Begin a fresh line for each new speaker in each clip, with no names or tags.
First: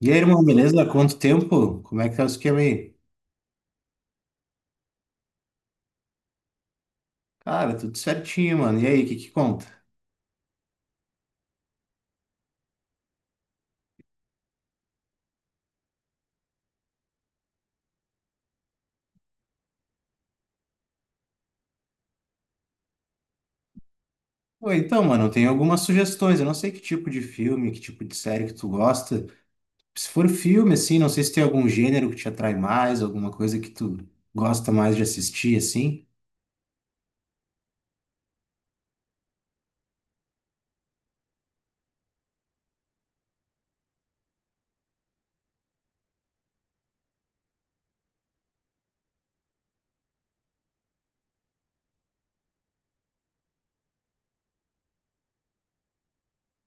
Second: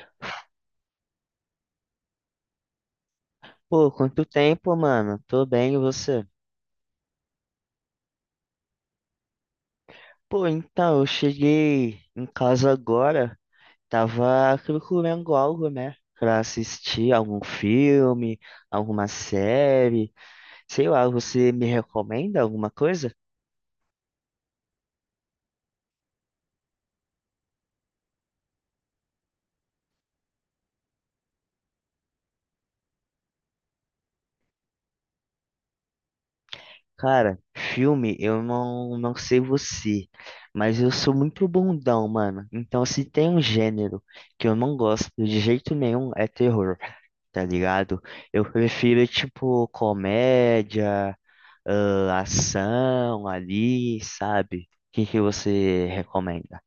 E aí, irmão, beleza? Quanto tempo? Como é que tá o esquema aí?
Pô, quanto tempo, mano? Tô bem, e você?
Cara, tudo certinho, mano. E aí, o que que conta?
Pô, então, eu cheguei em casa agora, tava procurando algo, né? Pra assistir algum filme, alguma série, sei lá, você me recomenda alguma coisa?
Pô, então, mano, eu tenho algumas sugestões. Eu não sei que tipo de filme, que tipo de série que tu gosta. Se for filme, assim, não sei se tem algum gênero que te atrai mais, alguma coisa que tu gosta mais de assistir, assim.
Cara, filme, eu não sei você, mas eu sou muito bundão, mano. Então, se tem um gênero que eu não gosto de jeito nenhum, é terror, tá ligado? Eu prefiro, tipo, comédia. Ah, ação ali, sabe? O que que você recomenda?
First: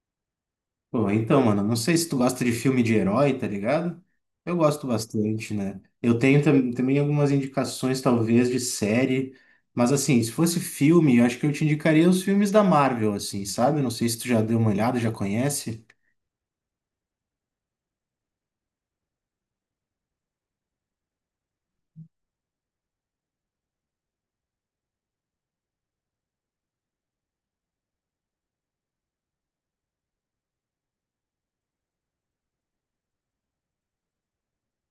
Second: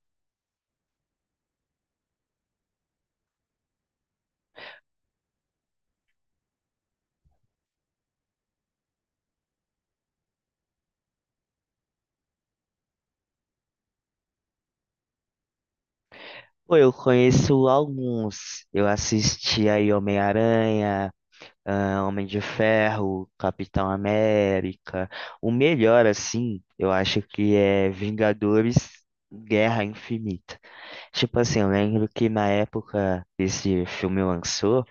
Pô, então, mano, não sei se tu gosta de filme de herói, tá ligado? Eu gosto bastante, né? Eu tenho também algumas indicações, talvez, de série, mas assim, se fosse filme, eu acho que eu te indicaria os filmes da Marvel, assim, sabe? Não sei se tu já deu uma olhada, já conhece.
Pô, eu conheço alguns. Eu assisti aí Homem-Aranha, ah, Homem de Ferro, Capitão América. O melhor, assim, eu acho que é Vingadores Guerra Infinita. Tipo assim, eu lembro que na época que esse filme lançou,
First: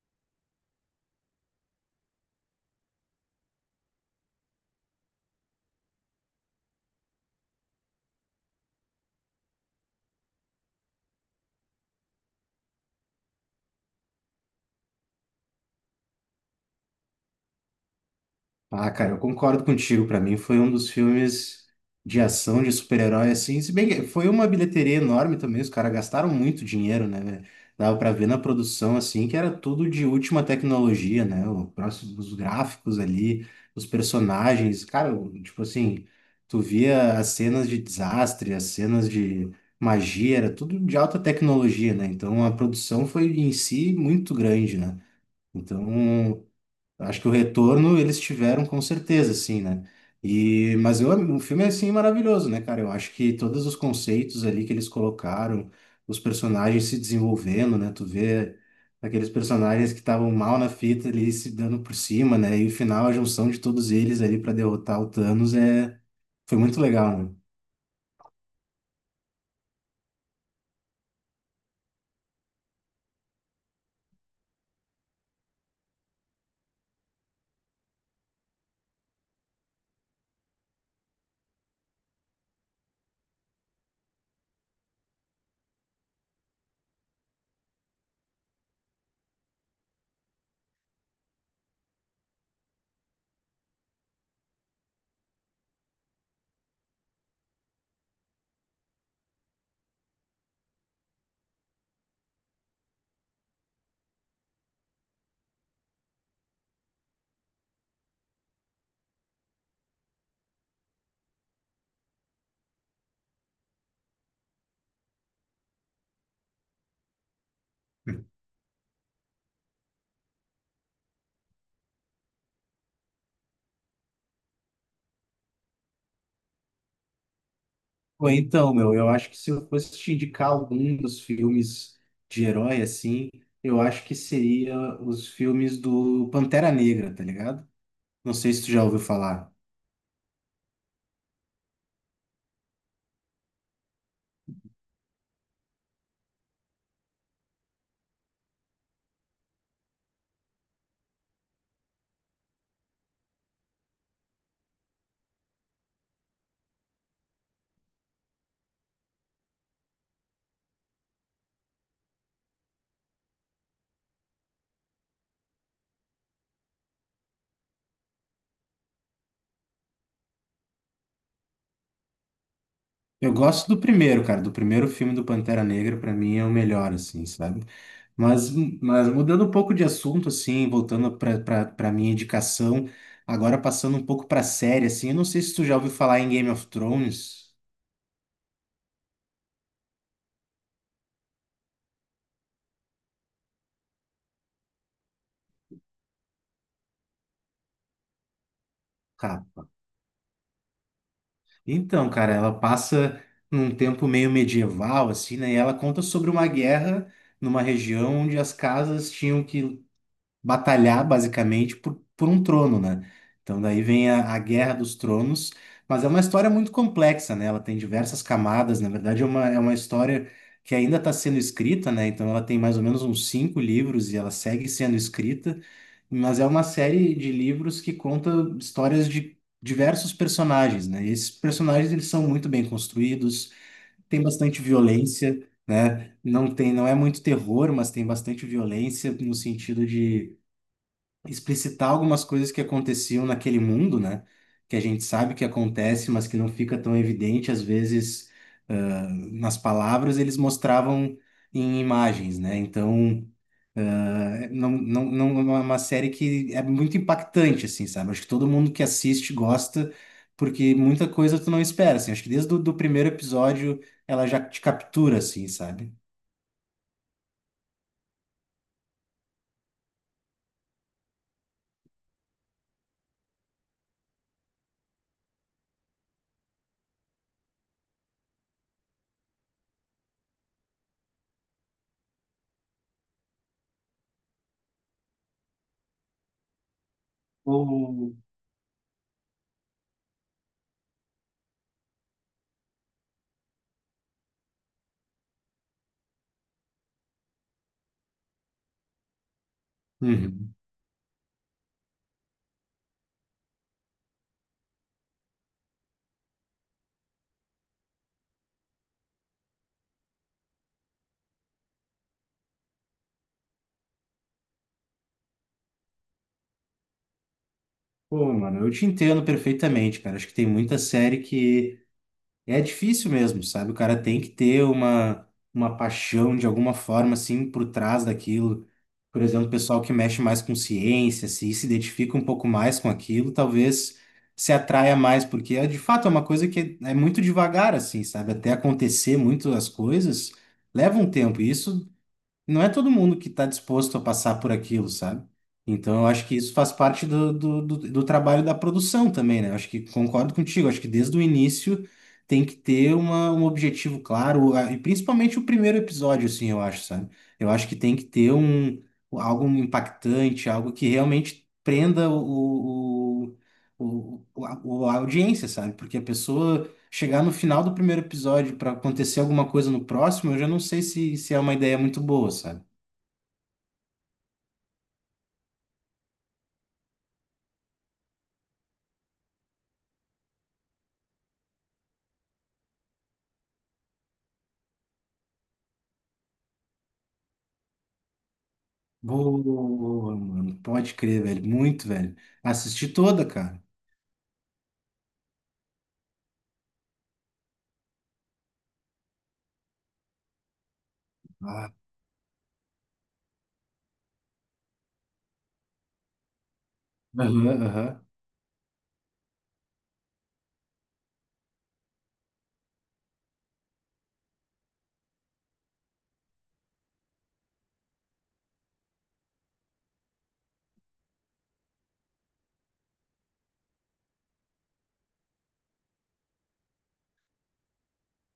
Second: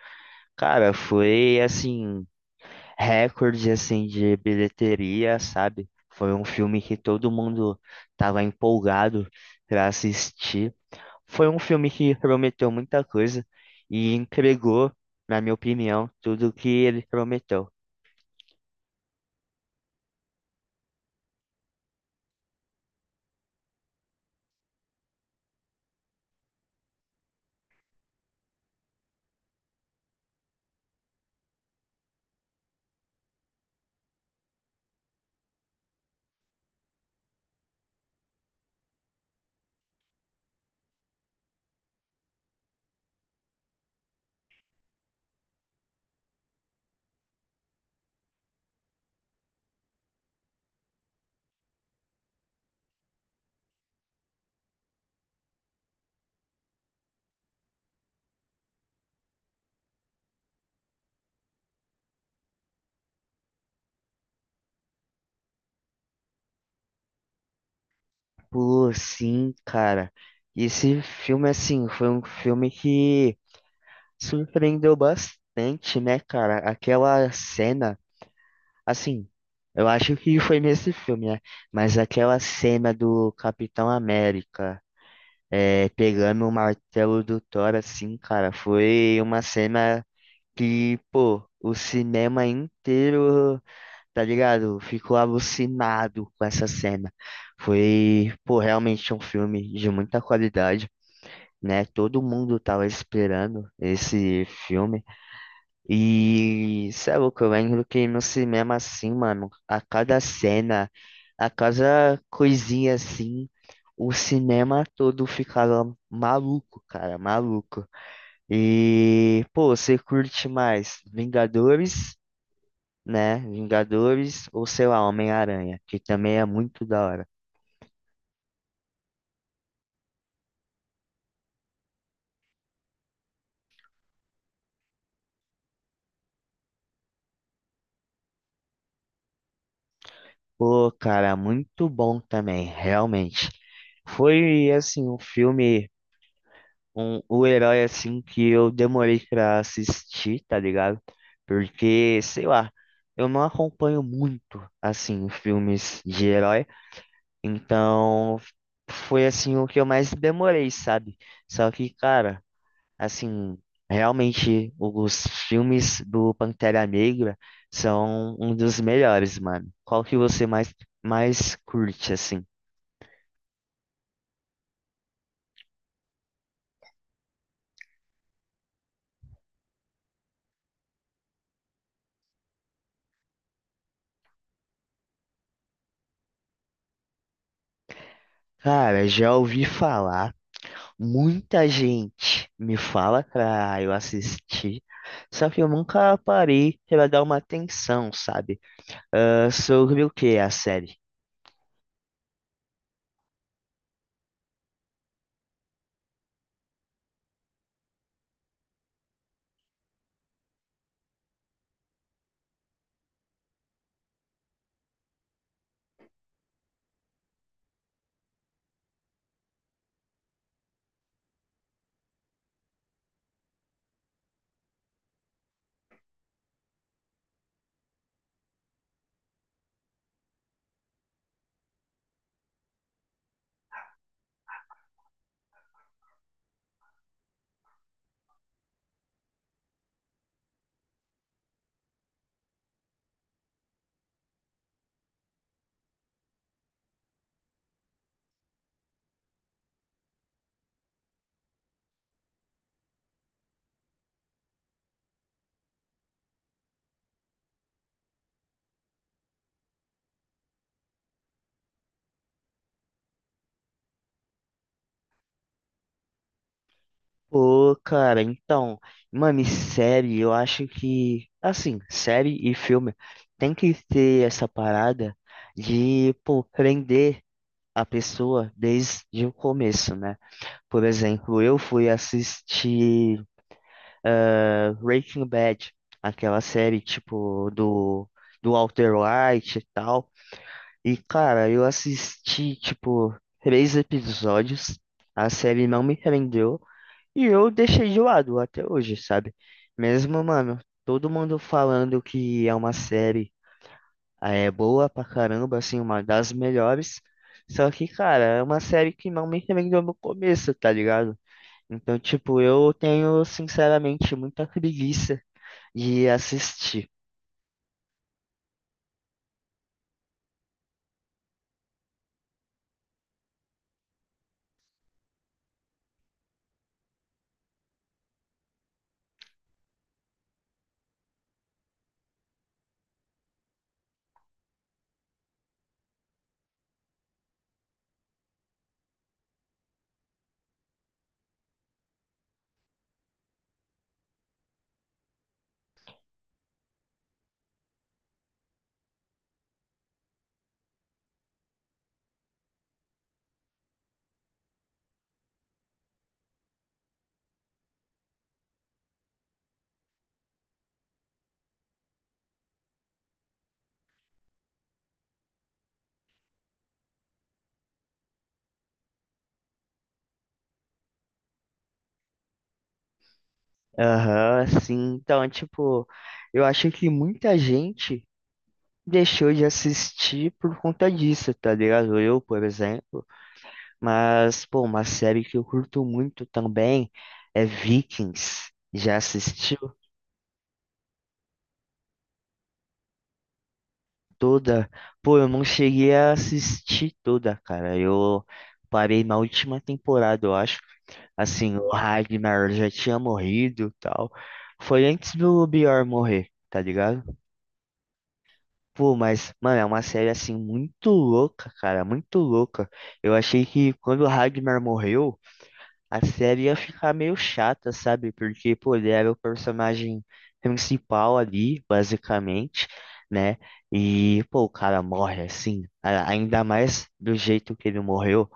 cara, foi assim. Recorde assim de bilheteria, sabe? Foi um filme que todo mundo tava empolgado para assistir. Foi um filme que prometeu muita coisa e entregou, na minha opinião, tudo o que ele prometeu.
Ah, cara, eu concordo contigo. Pra mim foi um dos filmes de ação de super-herói, assim. Se bem que foi uma bilheteria enorme também, os caras gastaram muito dinheiro, né, velho? Dava pra ver na produção, assim, que era tudo de última tecnologia, né? O próximo, os gráficos ali, os personagens. Cara, tipo assim, tu via as cenas de desastre, as cenas de magia, era tudo de alta tecnologia, né? Então a produção foi em si muito grande, né? Então, acho que o retorno eles tiveram com certeza, assim, né? E, mas eu, o filme é, assim, maravilhoso, né, cara? Eu acho que todos os conceitos ali que eles colocaram, os personagens se desenvolvendo, né? Tu vê aqueles personagens que estavam mal na fita ali se dando por cima, né? E o final, a junção de todos eles ali para derrotar o Thanos é... foi muito legal, né?
Pô, sim, cara. Esse filme assim foi um filme que surpreendeu bastante, né, cara? Aquela cena, assim, eu acho que foi nesse filme, né? Mas aquela cena do Capitão América é, pegando o martelo do Thor, assim, cara, foi uma cena que, pô, o cinema inteiro, tá ligado? Ficou alucinado com essa cena. Foi, pô, realmente um filme de muita qualidade, né? Todo mundo tava esperando esse filme. E, sabe o que eu lembro que no cinema, assim, mano, a cada cena. A cada coisinha assim, o cinema todo ficava maluco, cara, maluco. E, pô, você curte mais Vingadores, né? Vingadores ou sei lá, Homem-Aranha, que também é muito da hora.
Pô, então, meu, eu acho que se eu fosse te indicar algum dos filmes de herói, assim, eu acho que seria os filmes do Pantera Negra, tá ligado? Não sei se tu já ouviu falar.
Pô, cara, muito bom também, realmente. Foi assim um filme um, o herói assim que eu demorei pra assistir, tá ligado? Porque, sei lá, eu não acompanho muito assim filmes de herói, então foi assim o que eu mais demorei, sabe? Só que, cara, assim, realmente os filmes do Pantera Negra são um dos melhores, mano. Qual que você mais curte assim?
Eu gosto do primeiro, cara, do primeiro filme do Pantera Negra, pra mim é o melhor, assim, sabe? Mas, mas mudando um pouco de assunto, assim, voltando pra minha indicação, agora passando um pouco pra série, assim, eu não sei se tu já ouviu falar em Game of Thrones.
Cara, já ouvi falar. Muita gente me fala pra eu assistir, só que eu nunca parei pra dar uma atenção, sabe? Ah, sobre o que é a série?
Então, cara, ela passa num tempo meio medieval, assim, né? E ela conta sobre uma guerra numa região onde as casas tinham que batalhar basicamente por um trono, né? Então daí vem a Guerra dos Tronos, mas é uma história muito complexa, né? Ela tem diversas camadas, na verdade é uma história que ainda está sendo escrita, né? Então ela tem mais ou menos uns cinco livros e ela segue sendo escrita, mas é uma série de livros que conta histórias de diversos personagens, né? E esses personagens eles são muito bem construídos, tem bastante violência, né? Não tem, não é muito terror, mas tem bastante violência no sentido de explicitar algumas coisas que aconteciam naquele mundo, né? Que a gente sabe que acontece, mas que não fica tão evidente, às vezes, nas palavras, eles mostravam em imagens, né? Então, não é uma série que é muito impactante, assim, sabe? Acho que todo mundo que assiste gosta, porque muita coisa tu não espera, assim. Acho que desde o do primeiro episódio ela já te captura, assim, sabe?
Pô, cara, então, mano, e série, eu acho que, assim, série e filme tem que ter essa parada de, pô, prender a pessoa desde o começo, né? Por exemplo, eu fui assistir. Ah, Breaking Bad, aquela série tipo
Ou
do Walter White e tal. E cara, eu assisti tipo três episódios, a série não me prendeu e eu deixei de lado até hoje, sabe? Mesmo,
uhum.
mano, todo mundo falando que é uma série ah, é boa pra caramba, assim, uma das melhores. Só que, cara, é uma série que não me prendeu no começo, tá ligado? Então, tipo, eu tenho, sinceramente, muita preguiça e assistir.
Pô, mano, eu te entendo perfeitamente, cara. Acho que tem muita série que é difícil mesmo, sabe? O cara tem que ter uma paixão de alguma forma, assim, por trás daquilo. Por exemplo, o pessoal que mexe mais com ciência, se identifica um pouco mais com aquilo, talvez se atraia mais, porque é, de fato é uma coisa que é muito devagar, assim, sabe? Até acontecer muito as coisas, leva um tempo. E isso não é todo mundo que está disposto a passar por aquilo, sabe? Então, eu acho que isso faz parte do trabalho da produção também, né? Eu acho que concordo contigo. Acho que desde o início tem que ter uma, um objetivo claro, e principalmente o primeiro episódio, assim, eu acho, sabe? Eu acho que tem que ter um, algo impactante, algo que realmente prenda a audiência, sabe? Porque a pessoa chegar no final do primeiro episódio para acontecer alguma coisa no próximo, eu já não sei se, se é uma ideia muito boa, sabe?
Aham, sim, então, é, tipo, eu acho que muita gente deixou de assistir por conta disso, tá ligado? Eu, por exemplo. Mas, pô, uma série que eu curto muito também é Vikings. Já assistiu
Boa, mano. Pode crer, velho. Muito, velho. Assisti toda, cara.
toda? Pô, eu não cheguei a assistir toda, cara. Eu parei na última temporada, eu acho. Assim, o
Ah,
Ragnar já tinha morrido e tal. Foi antes do Bjorn morrer, tá ligado?
aham, aham.
Pô, mas, mano, é uma série assim muito louca, cara, muito louca. Eu achei que quando o Ragnar morreu, a série ia ficar meio chata, sabe? Porque, pô, ele era o personagem principal ali, basicamente, né? E, pô, o cara morre assim, ainda mais do jeito que ele morreu.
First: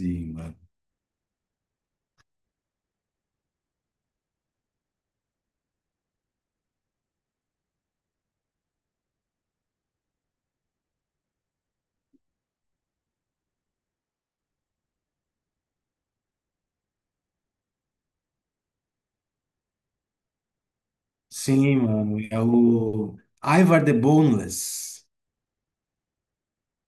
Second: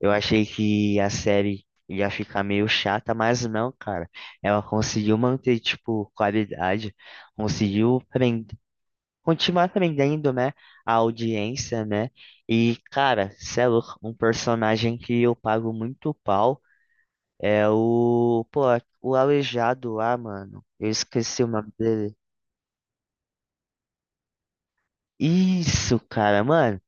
Eu achei
mano.
que a série ia ficar meio chata, mas não, cara. Ela conseguiu manter, tipo, qualidade, conseguiu continuar também dando, né, a audiência, né? E, cara, cê é louco, um personagem que eu pago muito pau é o, pô, o Aleijado lá, mano. Eu esqueci o nome
Sim,
dele.
mano. É o Ivar the Boneless.
Isso, cara, mano.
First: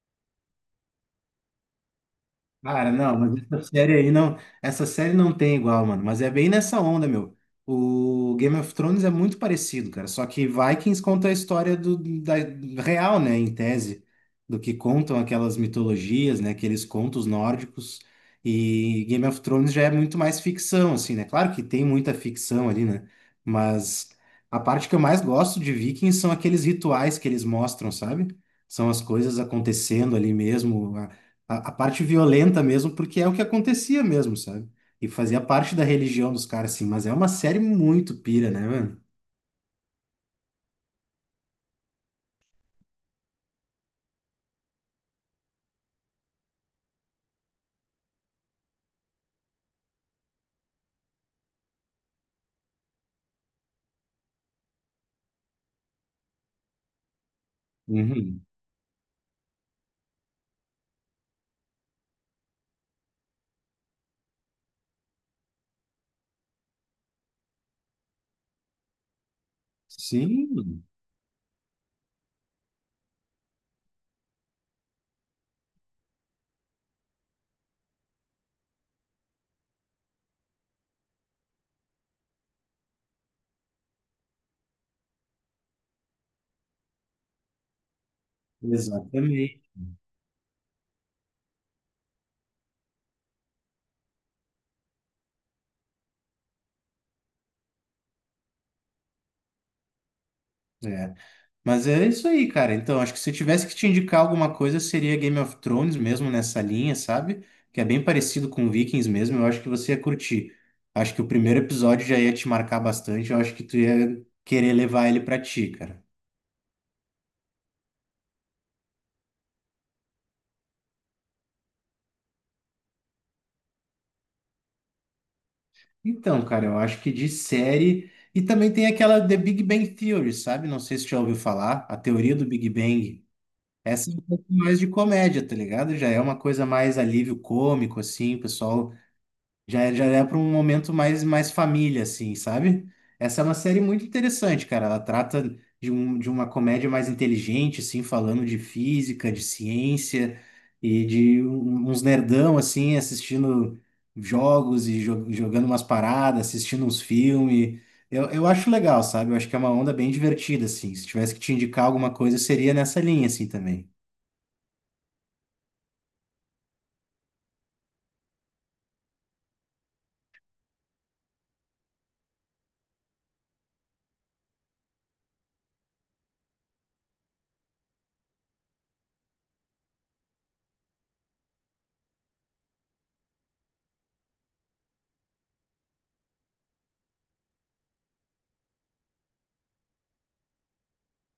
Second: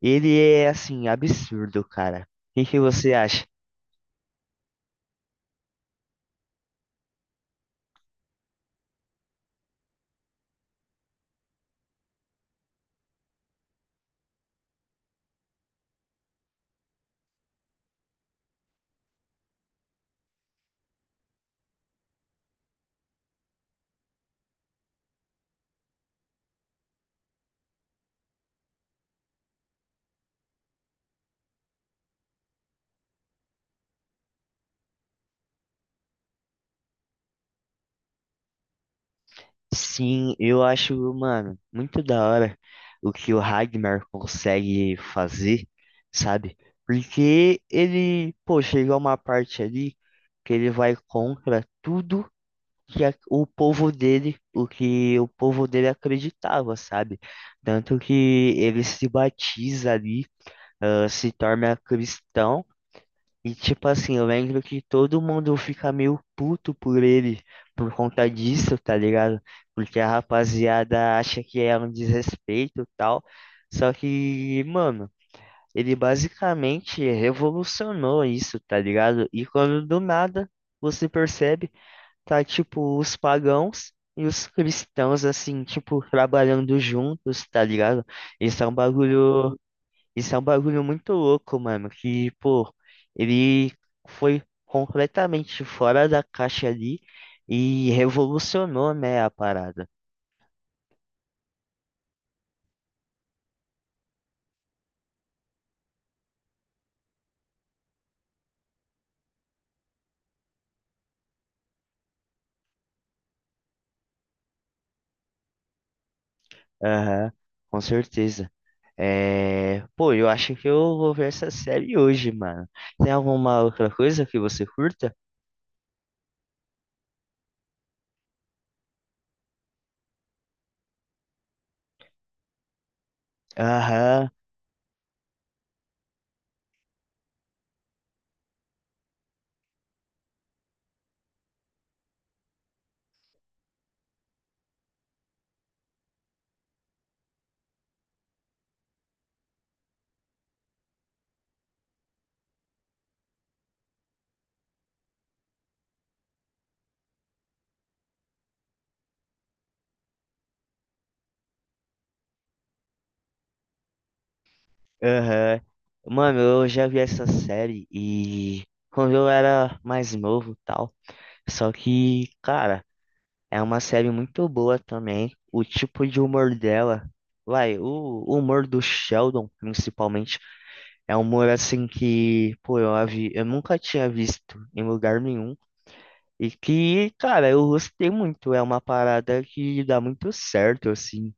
Ele é, assim, absurdo, cara. O que que
Cara,
você
não, mas
acha?
essa série aí não, essa série não tem igual, mano, mas é bem nessa onda, meu. O Game of Thrones é muito parecido, cara, só que Vikings conta a história do, da real, né, em tese, do que contam aquelas mitologias, né, aqueles contos nórdicos, e Game of Thrones já é muito mais ficção, assim, né? Claro que tem muita ficção ali, né? Mas a parte que eu mais gosto de Vikings são aqueles rituais que eles mostram, sabe? São as coisas acontecendo ali mesmo, a parte violenta mesmo, porque é o que acontecia mesmo, sabe? E fazia parte da religião dos caras, assim, mas é uma série muito pira, né, mano?
Sim, eu acho, mano, muito da hora o que o Ragnar consegue fazer, sabe? Porque ele, pô, chega uma parte ali que ele vai contra tudo que o povo dele, o que o povo dele acreditava, sabe? Tanto
Uhum.
que ele se batiza ali, ah, se torna cristão. E tipo assim, eu lembro que todo mundo fica meio puto por ele por conta disso, tá ligado? Porque a
Sim,
rapaziada acha que é um desrespeito e tal. Só que, mano, ele basicamente revolucionou isso, tá ligado? E quando do nada você percebe, tá tipo os pagãos e os cristãos assim, tipo, trabalhando juntos, tá ligado? Isso é um bagulho
exatamente.
isso é um bagulho muito louco, mano. Que, pô, ele foi completamente fora da caixa ali e revolucionou, né, a parada.
É. Mas é isso aí, cara. Então, acho que se eu tivesse que te indicar alguma coisa, seria Game of Thrones mesmo nessa linha, sabe? Que é bem parecido com Vikings mesmo. Eu acho que você ia curtir. Acho que o primeiro episódio já ia te marcar bastante. Eu acho que tu ia querer levar ele pra ti, cara.
Aham, com certeza. É... Pô, eu acho que eu vou ver essa série hoje, mano. Tem alguma outra coisa que você curta?
Então, cara, eu acho que de série. E também tem aquela The Big Bang Theory, sabe? Não sei se já ouviu falar, a teoria do Big Bang. Essa é um
Aham,
pouco mais de comédia, tá ligado? Já é uma coisa mais alívio cômico, assim, o pessoal já, já é para um momento mais, mais família, assim, sabe? Essa é uma série muito interessante, cara. Ela trata de, um, de uma comédia mais inteligente, assim, falando de física, de ciência e de uns nerdão, assim, assistindo jogos e jogando umas paradas, assistindo uns filmes. Eu acho legal, sabe? Eu acho que é uma onda bem divertida, assim. Se tivesse que te indicar alguma coisa, seria nessa linha, assim, também.
aham. Mano, eu já vi essa série e quando eu era mais novo e tal. Só que, cara. É uma série muito boa também. O tipo de humor dela, vai, o humor do Sheldon, principalmente, é um humor assim que, pô, eu, eu nunca tinha visto em lugar nenhum. E que, cara, eu gostei muito. É uma parada que dá muito certo, assim.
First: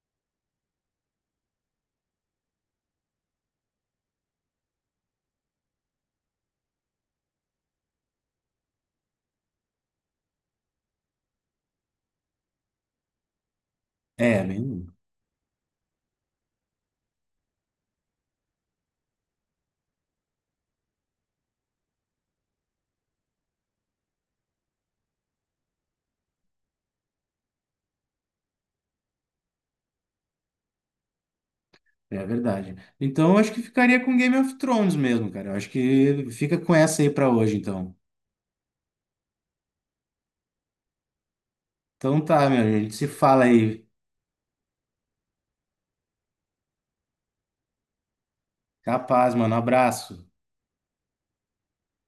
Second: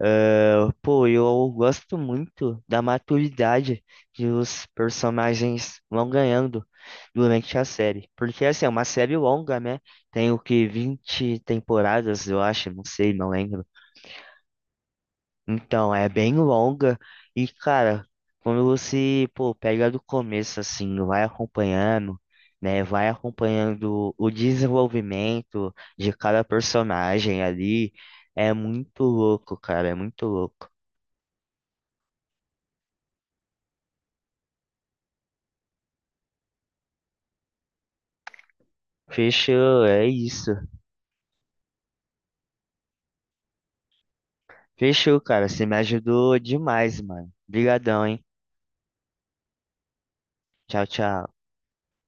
Ah, pô, eu gosto muito da maturidade que os personagens vão ganhando durante a série. Porque, assim, é uma série longa, né? Tem o que, 20 temporadas, eu acho, não sei, não lembro.
É, bem.
Então, é bem longa. E, cara, quando você, pô, pega do começo, assim, vai acompanhando, né? Vai acompanhando o desenvolvimento de cada personagem ali. É muito louco, cara, é muito louco.
É verdade. Então, eu acho que ficaria com Game of Thrones mesmo, cara. Eu acho que fica com essa aí pra hoje, então.
Fechou, é isso.
Então tá, meu, a gente se fala aí.
Fechou, cara. Você me ajudou demais, mano. Obrigadão, hein?
Capaz, mano. Abraço.
Tchau, tchau.